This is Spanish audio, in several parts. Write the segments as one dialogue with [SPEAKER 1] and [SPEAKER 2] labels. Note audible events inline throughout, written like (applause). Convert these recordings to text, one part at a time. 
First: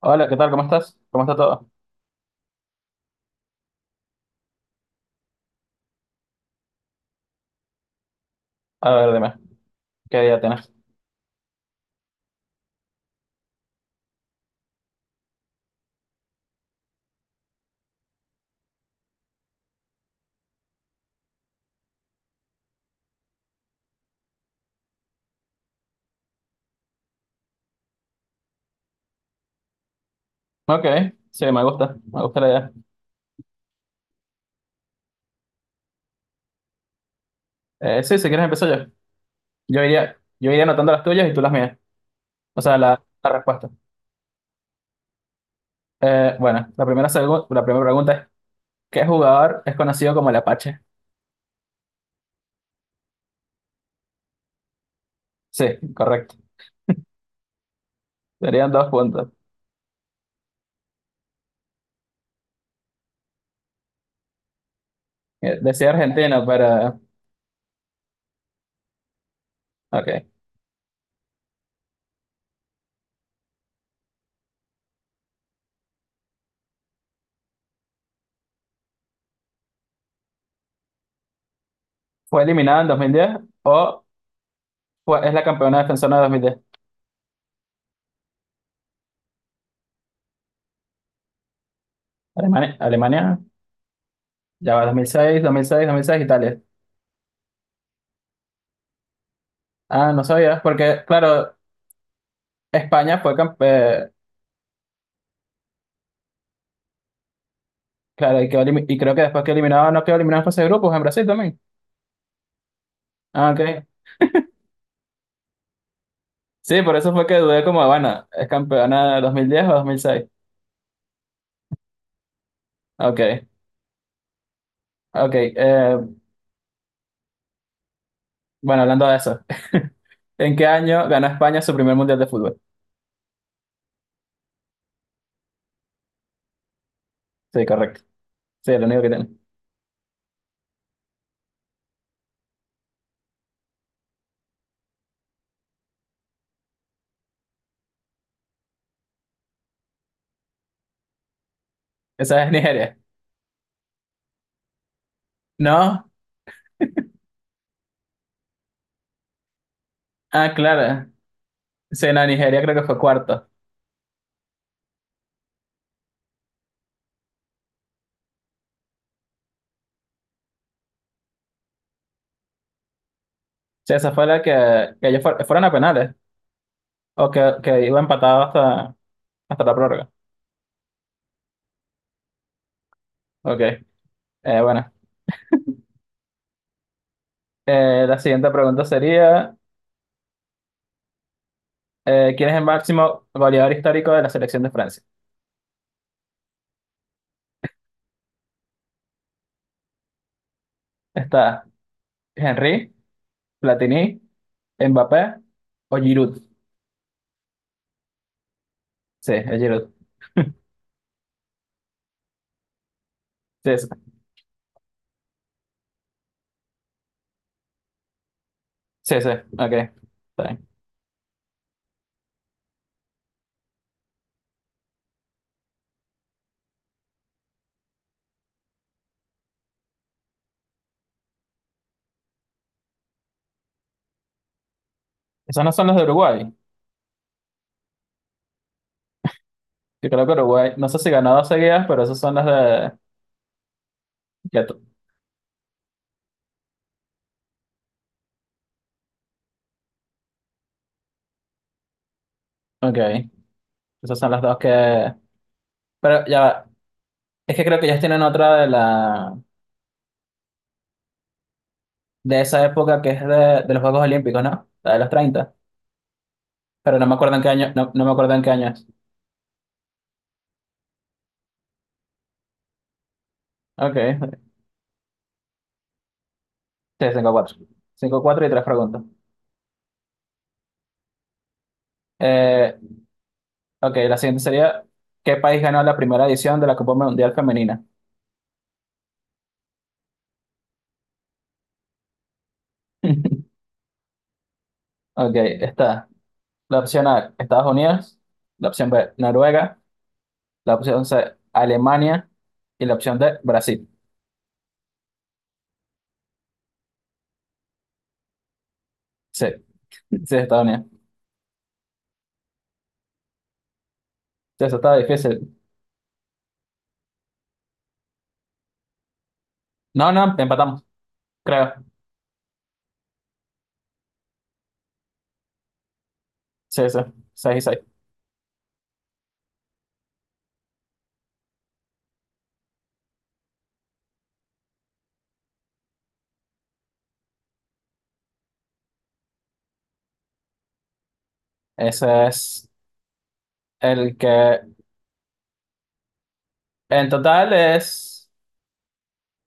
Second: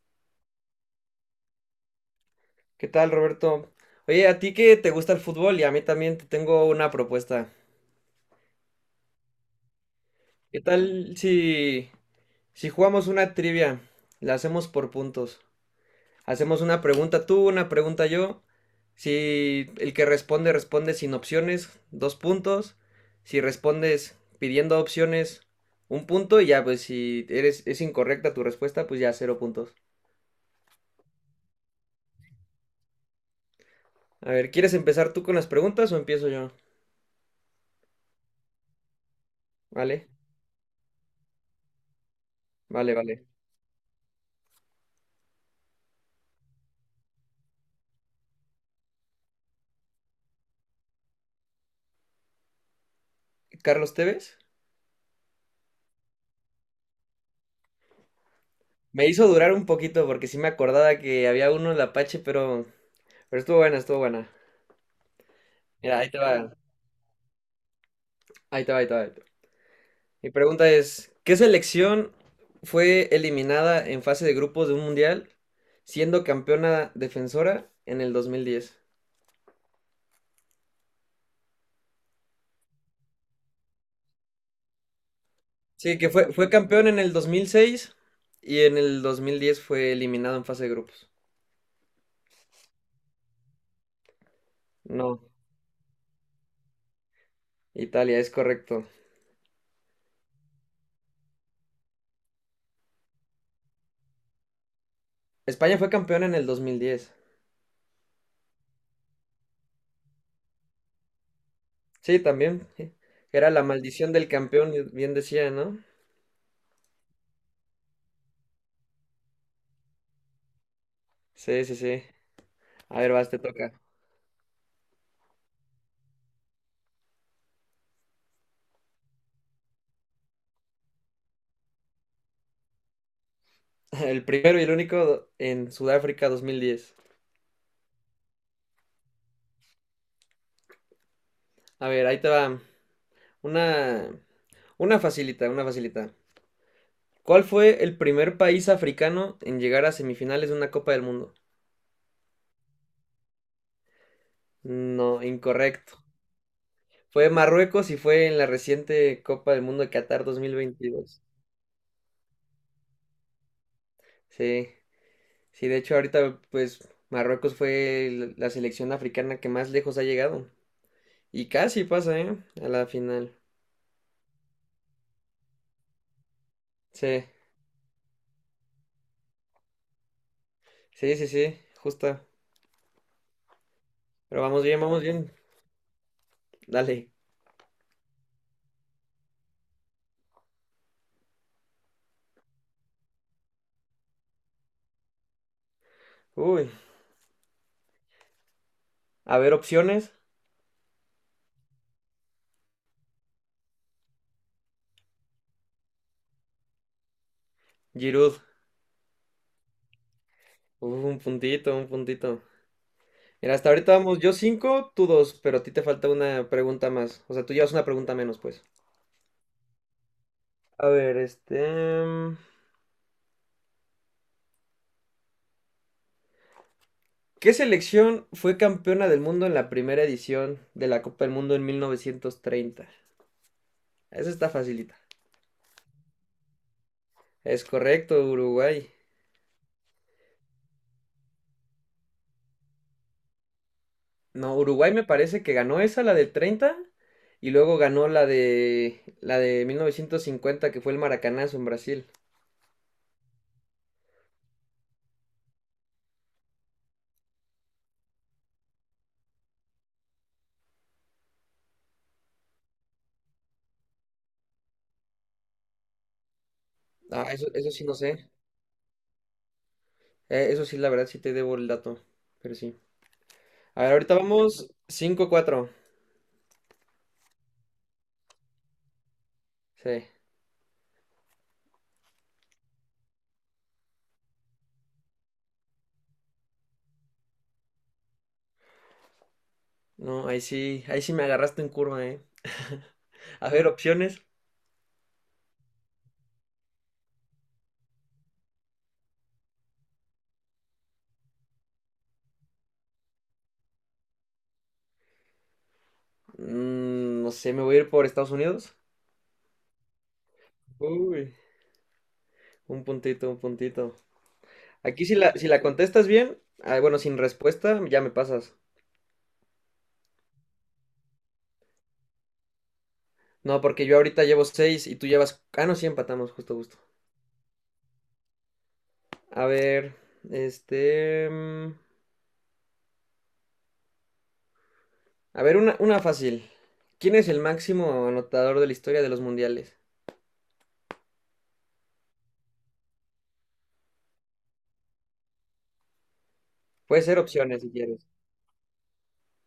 [SPEAKER 1] Hola, ¿qué tal? ¿Cómo estás? ¿Cómo está todo?
[SPEAKER 2] ¿Qué tal, Roberto? Oye, a ti que te gusta el fútbol y a mí también te tengo una propuesta.
[SPEAKER 1] A ver, dime, ¿qué idea
[SPEAKER 2] ¿Qué
[SPEAKER 1] tienes?
[SPEAKER 2] tal si jugamos una trivia? La hacemos por puntos. Hacemos una pregunta tú, una pregunta yo. Si el que responde responde sin opciones, dos puntos. Si respondes pidiendo opciones, un punto. Y ya, pues si eres, es incorrecta tu respuesta, pues ya cero puntos.
[SPEAKER 1] Ok, sí, me gusta la idea.
[SPEAKER 2] A ver, ¿quieres empezar tú con las preguntas o empiezo yo?
[SPEAKER 1] Sí, si quieres empiezo yo.
[SPEAKER 2] Vale,
[SPEAKER 1] Yo iría anotando las tuyas y tú las mías. O sea,
[SPEAKER 2] vale,
[SPEAKER 1] la,
[SPEAKER 2] vale.
[SPEAKER 1] la respuesta. Bueno, la primera pregunta es, ¿qué jugador es conocido como el Apache?
[SPEAKER 2] ¿Carlos Tevez?
[SPEAKER 1] Sí, correcto. Serían dos
[SPEAKER 2] Me
[SPEAKER 1] puntos.
[SPEAKER 2] hizo durar un poquito porque sí me acordaba que había uno en la Apache, pero estuvo buena, estuvo buena.
[SPEAKER 1] Decía
[SPEAKER 2] Mira, ahí te
[SPEAKER 1] argentino,
[SPEAKER 2] va,
[SPEAKER 1] pero...
[SPEAKER 2] ahí te va, ahí te va, ahí te va.
[SPEAKER 1] Ok.
[SPEAKER 2] Mi pregunta es: ¿qué selección fue eliminada en fase de grupos de un mundial siendo campeona defensora en el 2010?
[SPEAKER 1] ¿Fue eliminada en 2010 o es la campeona
[SPEAKER 2] Sí, que
[SPEAKER 1] defensora de dos
[SPEAKER 2] fue,
[SPEAKER 1] mil
[SPEAKER 2] fue
[SPEAKER 1] diez.
[SPEAKER 2] campeón en el 2006 y en el 2010 fue eliminado en fase de grupos.
[SPEAKER 1] Alemania, ya va dos mil mil
[SPEAKER 2] No,
[SPEAKER 1] seis, dos mil seis, 2006, Italia.
[SPEAKER 2] Italia, es correcto.
[SPEAKER 1] Ah, no sabías, porque, claro, España fue campeón,
[SPEAKER 2] España fue campeón en el 2010.
[SPEAKER 1] claro, y quedó y creo que después que eliminaron, no quedó eliminado en fase de grupos en Brasil también.
[SPEAKER 2] Sí, también. Sí.
[SPEAKER 1] Ah,
[SPEAKER 2] Era la
[SPEAKER 1] ok.
[SPEAKER 2] maldición del campeón, bien decía, ¿no?
[SPEAKER 1] Sí, por eso fue que dudé como, bueno, ¿es campeona de 2010 o 2006?
[SPEAKER 2] Sí, sí, sí. A ver,
[SPEAKER 1] Ok,
[SPEAKER 2] vas, te toca.
[SPEAKER 1] ok. Bueno, hablando de eso, (laughs) ¿en qué año ganó España su primer mundial de fútbol?
[SPEAKER 2] (laughs) El primero y el único en Sudáfrica 2010.
[SPEAKER 1] Sí, correcto. Sí, es lo único que tiene.
[SPEAKER 2] A ver, ahí te va. Una, una facilita, una facilita. ¿Cuál fue el primer país africano en llegar a semifinales de una Copa del Mundo?
[SPEAKER 1] Esa es Nigeria.
[SPEAKER 2] No, incorrecto.
[SPEAKER 1] ¿No?
[SPEAKER 2] Fue Marruecos y fue en la reciente Copa del Mundo de Qatar
[SPEAKER 1] Ah, claro.
[SPEAKER 2] 2022.
[SPEAKER 1] Sí, no, Nigeria creo que fue cuarto.
[SPEAKER 2] Sí, sí, de hecho ahorita pues Marruecos fue la selección africana que más lejos ha llegado. Y casi pasa, ¿eh? A la final.
[SPEAKER 1] Sí, esa fue la que ellos fueron a penales,
[SPEAKER 2] Sí.
[SPEAKER 1] o que iba empatado hasta, hasta la prórroga.
[SPEAKER 2] Sí, sí, sí, justa.
[SPEAKER 1] Ok,
[SPEAKER 2] Pero vamos bien,
[SPEAKER 1] bueno.
[SPEAKER 2] vamos bien. Dale.
[SPEAKER 1] La siguiente pregunta sería... ¿quién es el máximo goleador histórico de la selección de Francia?
[SPEAKER 2] Uy. A ver, opciones.
[SPEAKER 1] Está Henry, Platini, Mbappé o Giroud.
[SPEAKER 2] Giroud.
[SPEAKER 1] Sí, es Giroud.
[SPEAKER 2] Uf, un puntito, un puntito. Mira, hasta
[SPEAKER 1] Sí, sí,
[SPEAKER 2] ahorita vamos yo cinco, tú dos, pero a ti te falta una pregunta más. O sea, tú llevas una pregunta menos, pues.
[SPEAKER 1] sí, sí, ok. Está bien.
[SPEAKER 2] A ver, este, mm, ¿qué selección fue campeona del mundo en la primera edición de la Copa del Mundo en 1930? Esa está facilita.
[SPEAKER 1] Esos no son los de Uruguay.
[SPEAKER 2] Es correcto, Uruguay.
[SPEAKER 1] Yo creo que Uruguay, no sé si ganó dos seguidas, pero esos son los de...
[SPEAKER 2] No,
[SPEAKER 1] ya
[SPEAKER 2] Uruguay
[SPEAKER 1] tú.
[SPEAKER 2] me parece que ganó esa, la del 30 y luego ganó la de 1950 que fue el Maracanazo en Brasil.
[SPEAKER 1] Ok, esos son los dos que... Pero ya va. Es que creo que ellos tienen otra de la... de esa época que es de los Juegos Olímpicos, ¿no? La de los 30. Pero no me
[SPEAKER 2] Ah,
[SPEAKER 1] acuerdo en
[SPEAKER 2] eso,
[SPEAKER 1] qué
[SPEAKER 2] eso
[SPEAKER 1] año,
[SPEAKER 2] sí
[SPEAKER 1] no,
[SPEAKER 2] no
[SPEAKER 1] no me
[SPEAKER 2] sé.
[SPEAKER 1] acuerdo en qué año es.
[SPEAKER 2] Eso sí, la verdad, sí te debo el dato, pero sí. A ver,
[SPEAKER 1] Ok,
[SPEAKER 2] ahorita vamos cinco cuatro.
[SPEAKER 1] sí, cinco cuatro. Cinco cuatro y tres preguntas.
[SPEAKER 2] Sí.
[SPEAKER 1] Eh, Ok, la siguiente sería, ¿qué país ganó la primera edición de la Copa Mundial Femenina?
[SPEAKER 2] No, ahí sí me agarraste en curva, ¿eh? (laughs) A
[SPEAKER 1] (laughs)
[SPEAKER 2] ver, opciones.
[SPEAKER 1] Ok, está la opción A, Estados Unidos, la opción B, Noruega, la opción C, Alemania y la opción D, Brasil.
[SPEAKER 2] No sé, me voy a ir por Estados Unidos.
[SPEAKER 1] Sí, sí, Estados Unidos.
[SPEAKER 2] Uy, un puntito, un puntito.
[SPEAKER 1] Sí, eso estaba
[SPEAKER 2] Aquí si la, si
[SPEAKER 1] difícil.
[SPEAKER 2] la contestas bien, ah, bueno, sin respuesta, ya me pasas.
[SPEAKER 1] No, no, empatamos, creo.
[SPEAKER 2] No, porque yo ahorita llevo seis y tú llevas. Ah, no, sí empatamos, justo, justo.
[SPEAKER 1] Sí, sí, 6 y 6.
[SPEAKER 2] A ver, este, a ver, una fácil. ¿Quién es el máximo anotador de la historia de los mundiales?
[SPEAKER 1] Ese es el que
[SPEAKER 2] Puede
[SPEAKER 1] en
[SPEAKER 2] ser
[SPEAKER 1] total
[SPEAKER 2] opciones si quieres.
[SPEAKER 1] es...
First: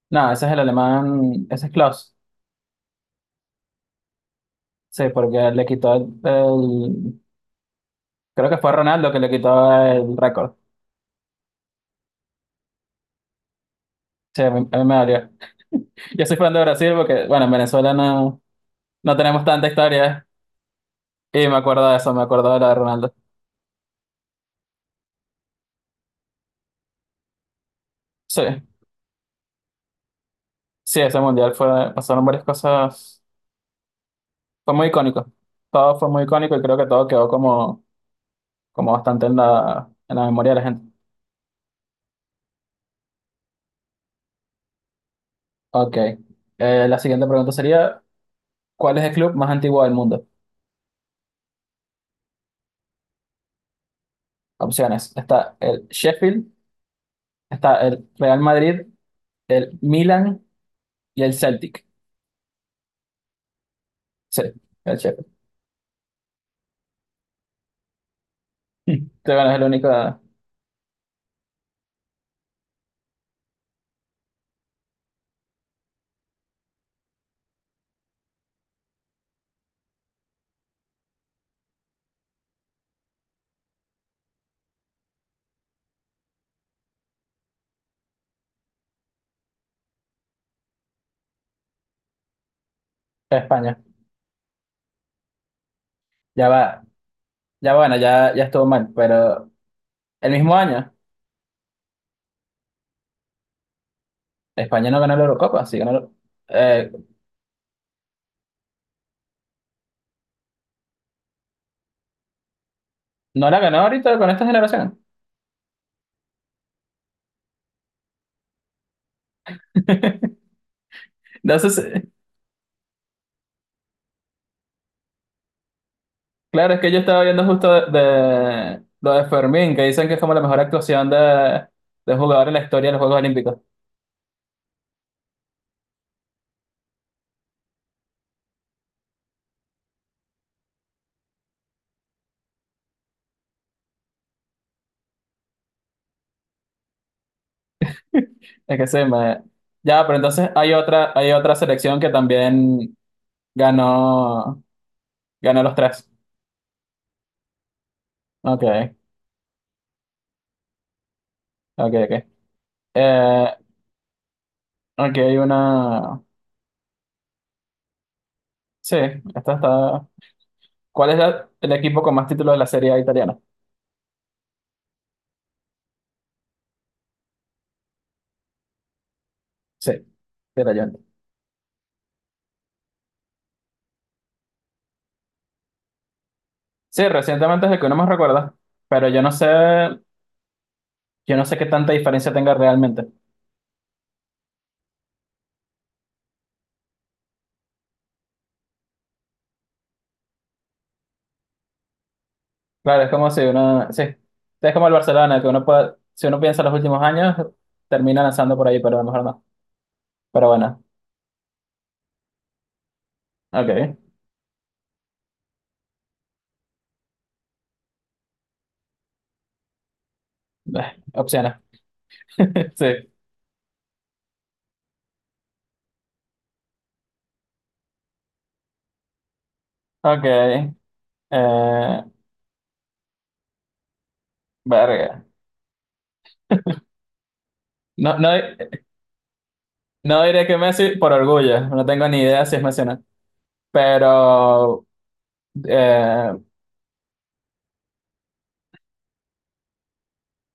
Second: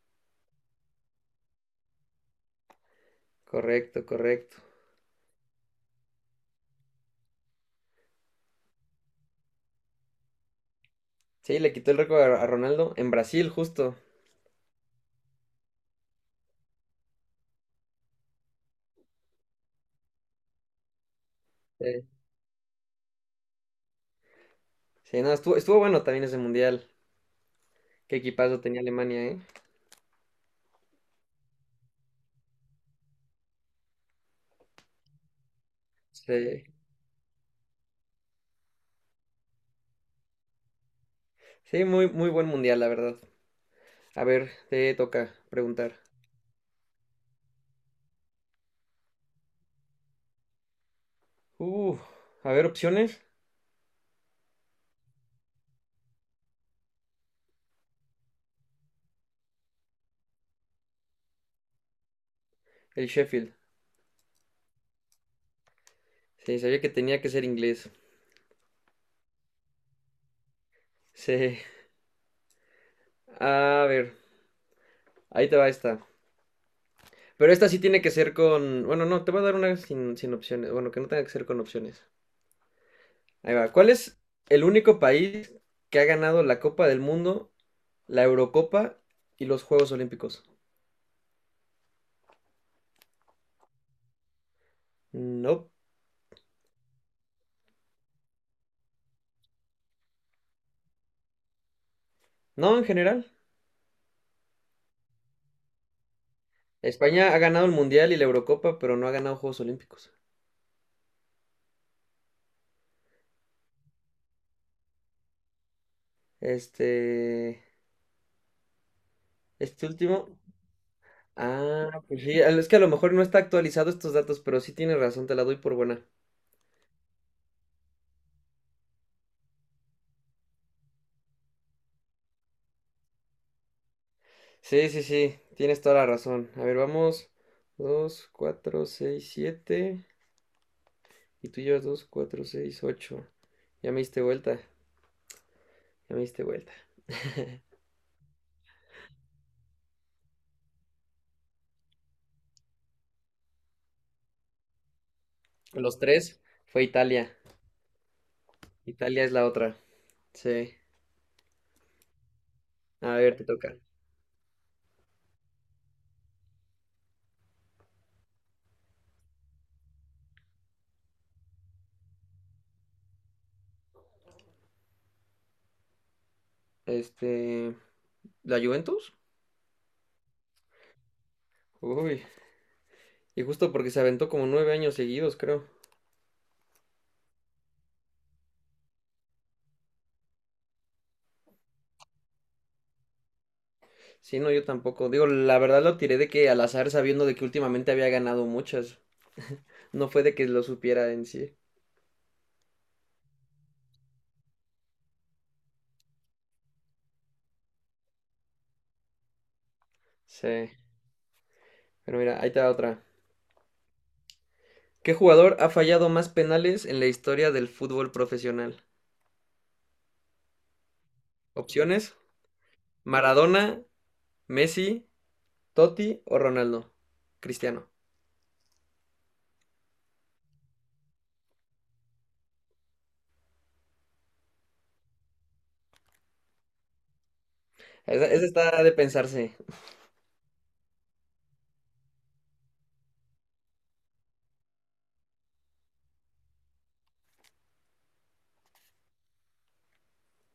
[SPEAKER 1] No, ese es el alemán, ese es Klaus.
[SPEAKER 2] Correcto, correcto.
[SPEAKER 1] Sí, porque le quitó creo que fue Ronaldo que le quitó el récord.
[SPEAKER 2] Sí, le quitó el récord a Ronaldo en Brasil, justo.
[SPEAKER 1] Sí, a mí me dolió. Yo soy fan de Brasil porque, bueno, en Venezuela no, no tenemos tanta historia, ¿eh? Y me acuerdo de
[SPEAKER 2] Sí,
[SPEAKER 1] eso, me acuerdo de la de Ronaldo.
[SPEAKER 2] sí, no, estuvo bueno también ese mundial. Qué
[SPEAKER 1] Sí,
[SPEAKER 2] equipazo tenía Alemania, ¿eh?
[SPEAKER 1] sí, ese mundial fue, pasaron varias cosas, fue muy icónico. Todo fue muy icónico y
[SPEAKER 2] Sí.
[SPEAKER 1] creo que todo quedó como, como bastante en la memoria de la gente.
[SPEAKER 2] Sí, muy, muy buen mundial, la verdad. A ver, te toca
[SPEAKER 1] Ok,
[SPEAKER 2] preguntar.
[SPEAKER 1] la siguiente pregunta sería, ¿cuál es el club más antiguo del mundo?
[SPEAKER 2] Uh, a ver, opciones.
[SPEAKER 1] Opciones, está el Sheffield, está el Real Madrid, el Milan y el Celtic.
[SPEAKER 2] El Sheffield.
[SPEAKER 1] Sí, el Sheffield. (laughs)
[SPEAKER 2] Sí, sabía que tenía que ser inglés.
[SPEAKER 1] Sí, bueno, es el único de
[SPEAKER 2] Sí. A ver, ahí te va esta. Pero esta sí tiene que ser con. Bueno, no, te voy a dar una sin opciones. Bueno, que no tenga que ser con opciones. Ahí va. ¿Cuál es el único país que ha ganado la Copa del Mundo, la Eurocopa y los Juegos Olímpicos?
[SPEAKER 1] España.
[SPEAKER 2] No.
[SPEAKER 1] Ya va. Ya bueno, ya, ya estuvo mal, pero el mismo año
[SPEAKER 2] No, en general.
[SPEAKER 1] España no ganó la Eurocopa, sí ganó, la- eh,
[SPEAKER 2] España ha ganado el Mundial y la Eurocopa, pero no ha ganado Juegos Olímpicos.
[SPEAKER 1] no la ganó ahorita con esta generación.
[SPEAKER 2] Este. Este último.
[SPEAKER 1] (laughs) Entonces,
[SPEAKER 2] Ah, pues sí. Es que a lo mejor no está actualizado estos datos, pero sí tienes razón, te la doy por buena.
[SPEAKER 1] claro, es que yo estaba viendo justo de lo de Fermín, que dicen que es como la mejor actuación de un jugador en la historia de los Juegos Olímpicos.
[SPEAKER 2] Sí, sí, sí, tienes toda la razón. A ver, vamos: dos, cuatro, seis, siete. Y tú llevas dos, cuatro, seis, ocho. Ya me diste vuelta, ya me diste vuelta.
[SPEAKER 1] (laughs) Es que sí me... Ya, pero entonces hay otra selección que también ganó, ganó los
[SPEAKER 2] Los
[SPEAKER 1] tres.
[SPEAKER 2] tres fue Italia.
[SPEAKER 1] Ok,
[SPEAKER 2] Italia es la otra. Sí.
[SPEAKER 1] ok, ok.
[SPEAKER 2] A ver, te
[SPEAKER 1] Eh,
[SPEAKER 2] toca.
[SPEAKER 1] ok, hay una... Sí, esta está... ¿Cuál es el equipo con más títulos de la Serie A italiana?
[SPEAKER 2] Este, ¿la Juventus?
[SPEAKER 1] Sí, Rayante.
[SPEAKER 2] Uy, y justo porque se aventó como 9 años seguidos, creo.
[SPEAKER 1] Sí, recientemente es el que uno más recuerda, pero yo no sé qué tanta diferencia tenga realmente.
[SPEAKER 2] Sí, no, yo tampoco. Digo, la verdad lo tiré de que al azar sabiendo de que últimamente había ganado muchas. No fue de que lo supiera en sí.
[SPEAKER 1] Claro, es como si uno, sí, es como el Barcelona, que uno puede, si uno piensa en los últimos años, termina lanzando por ahí, pero a lo mejor no. Pero
[SPEAKER 2] Sí.
[SPEAKER 1] bueno,
[SPEAKER 2] Pero mira, ahí te va otra.
[SPEAKER 1] ok.
[SPEAKER 2] ¿Qué jugador ha fallado más penales en la historia del fútbol profesional?
[SPEAKER 1] Opciones.
[SPEAKER 2] Opciones:
[SPEAKER 1] (laughs) Sí,
[SPEAKER 2] Maradona, Messi, Totti o Ronaldo. Cristiano.
[SPEAKER 1] ok. Eh, verga. No,
[SPEAKER 2] Esa,
[SPEAKER 1] no,
[SPEAKER 2] esa está de pensarse.
[SPEAKER 1] no diré que Messi por orgullo, no tengo ni idea si es Messi o no, pero eh,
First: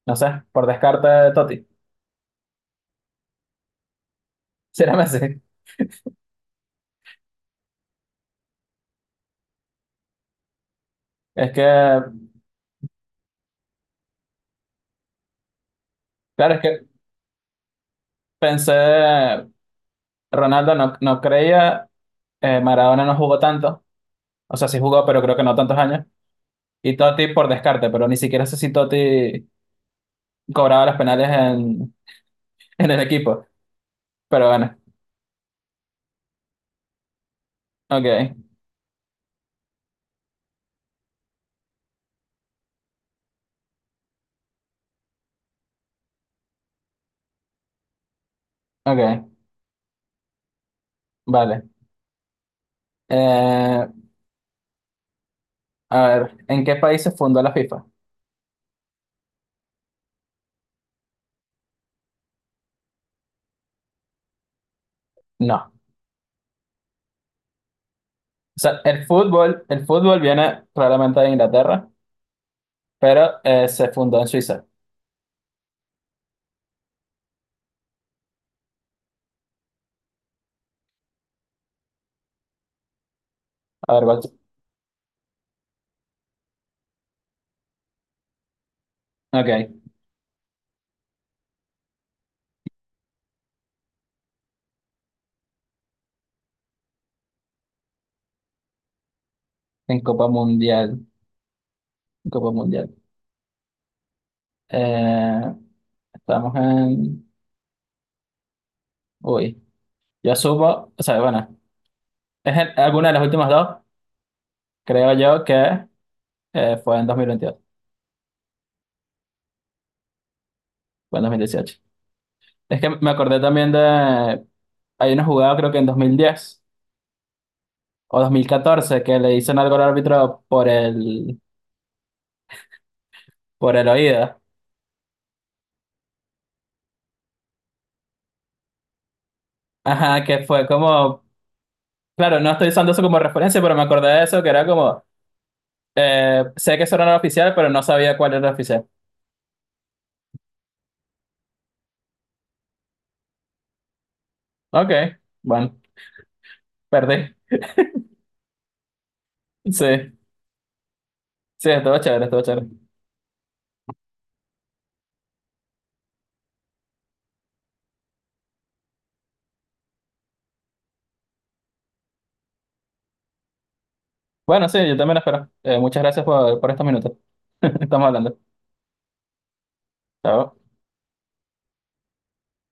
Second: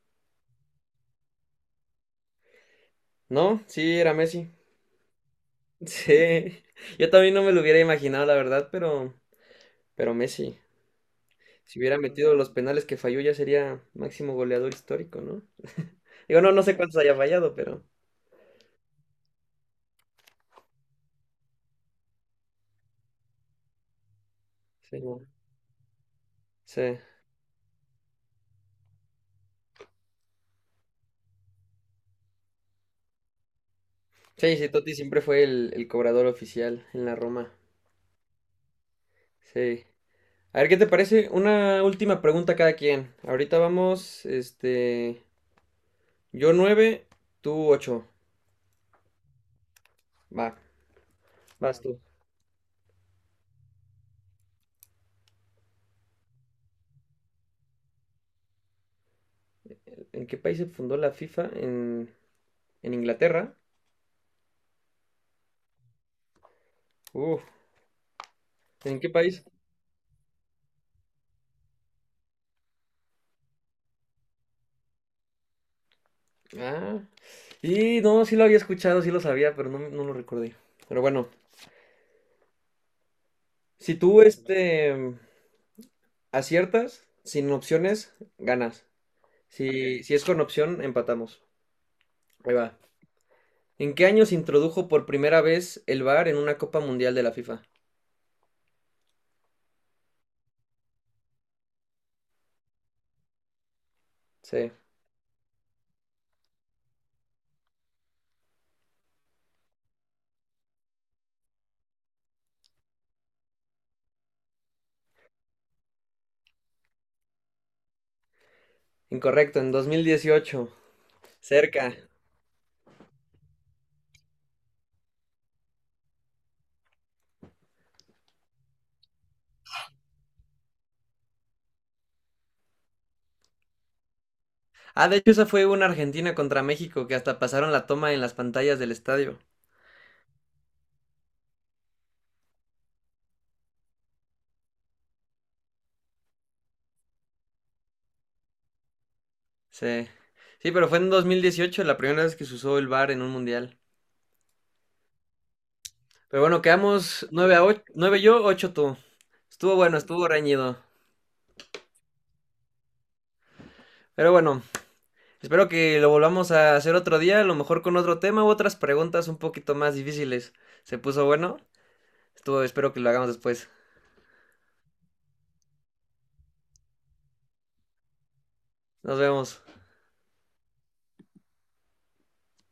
[SPEAKER 1] no sé, por descarte, Totti. (laughs)
[SPEAKER 2] ¿No? Sí, era Messi. (laughs)
[SPEAKER 1] Si era Messi.
[SPEAKER 2] Sí. Yo también no me lo hubiera imaginado, la verdad, pero Messi.
[SPEAKER 1] Es que,
[SPEAKER 2] Si hubiera metido los penales que falló, ya sería máximo goleador histórico, ¿no? (laughs) Digo, no,
[SPEAKER 1] claro, es
[SPEAKER 2] no sé
[SPEAKER 1] que
[SPEAKER 2] cuántos haya fallado, pero.
[SPEAKER 1] pensé, Ronaldo no, no creía, Maradona no jugó tanto, o sea, sí
[SPEAKER 2] Sí,
[SPEAKER 1] jugó, pero
[SPEAKER 2] no.
[SPEAKER 1] creo que no tantos años, y
[SPEAKER 2] Sí.
[SPEAKER 1] Totti por descarte, pero ni siquiera sé si Totti cobraba los penales en, (laughs) en el equipo, pero
[SPEAKER 2] Sí, sí,
[SPEAKER 1] bueno,
[SPEAKER 2] Totti siempre fue el cobrador oficial en la Roma.
[SPEAKER 1] ok,
[SPEAKER 2] Sí. A ver, ¿qué te parece? Una última pregunta a cada quien. Ahorita vamos, este, yo nueve, tú ocho.
[SPEAKER 1] ok,
[SPEAKER 2] Va,
[SPEAKER 1] vale.
[SPEAKER 2] vas tú.
[SPEAKER 1] Eh, a ver, ¿en qué país se fundó la FIFA?
[SPEAKER 2] ¿En qué país se fundó la FIFA? En Inglaterra.
[SPEAKER 1] No, o
[SPEAKER 2] Uf,
[SPEAKER 1] sea,
[SPEAKER 2] ¿en qué país?
[SPEAKER 1] el fútbol viene probablemente de Inglaterra, pero se fundó en Suiza.
[SPEAKER 2] Ah, y no, sí lo había escuchado, sí lo sabía, pero no, no lo recordé. Pero bueno,
[SPEAKER 1] A
[SPEAKER 2] si
[SPEAKER 1] ver,
[SPEAKER 2] tú,
[SPEAKER 1] what-
[SPEAKER 2] este, aciertas, sin opciones, ganas. Si,
[SPEAKER 1] ok,
[SPEAKER 2] Ok. Si es con opción, empatamos. Ahí va. ¿En qué año se introdujo por primera vez el VAR en una Copa Mundial de la FIFA?
[SPEAKER 1] en Copa Mundial, Copa Mundial.
[SPEAKER 2] Sí.
[SPEAKER 1] Eh, estamos en... Uy. Yo supo, o sea, bueno, es en- alguna de las últimas dos, creo yo que fue en 2022,
[SPEAKER 2] Incorrecto, en 2018.
[SPEAKER 1] fue en 2018.
[SPEAKER 2] Cerca.
[SPEAKER 1] Es que me acordé también de, hay una jugada creo que en 2010 o 2014 que le hicieron algo al árbitro por el oído.
[SPEAKER 2] Ah, de hecho, esa fue una Argentina contra México que hasta pasaron la toma en las pantallas del estadio.
[SPEAKER 1] Ajá, que fue como, claro, no estoy usando eso como referencia, pero me acordé de eso, que era como, sé que eso no era no oficial, pero no sabía cuál era oficial.
[SPEAKER 2] Sí. Sí, pero fue en 2018 la primera vez que se usó el VAR en un mundial.
[SPEAKER 1] Ok, bueno,
[SPEAKER 2] Pero bueno, quedamos
[SPEAKER 1] perdí.
[SPEAKER 2] 9-8, 9 yo, 8 tú. Estuvo
[SPEAKER 1] Sí,
[SPEAKER 2] bueno, estuvo reñido.
[SPEAKER 1] sí, estuvo chévere, estuvo chévere.
[SPEAKER 2] Pero bueno, espero que lo volvamos a hacer otro día, a lo mejor con otro tema u otras preguntas un poquito más difíciles. Se puso bueno. Espero que lo hagamos después.
[SPEAKER 1] Bueno, sí, yo también espero. Muchas gracias por estos minutos. (laughs) Estamos hablando.
[SPEAKER 2] Nos vemos.
[SPEAKER 1] Chao.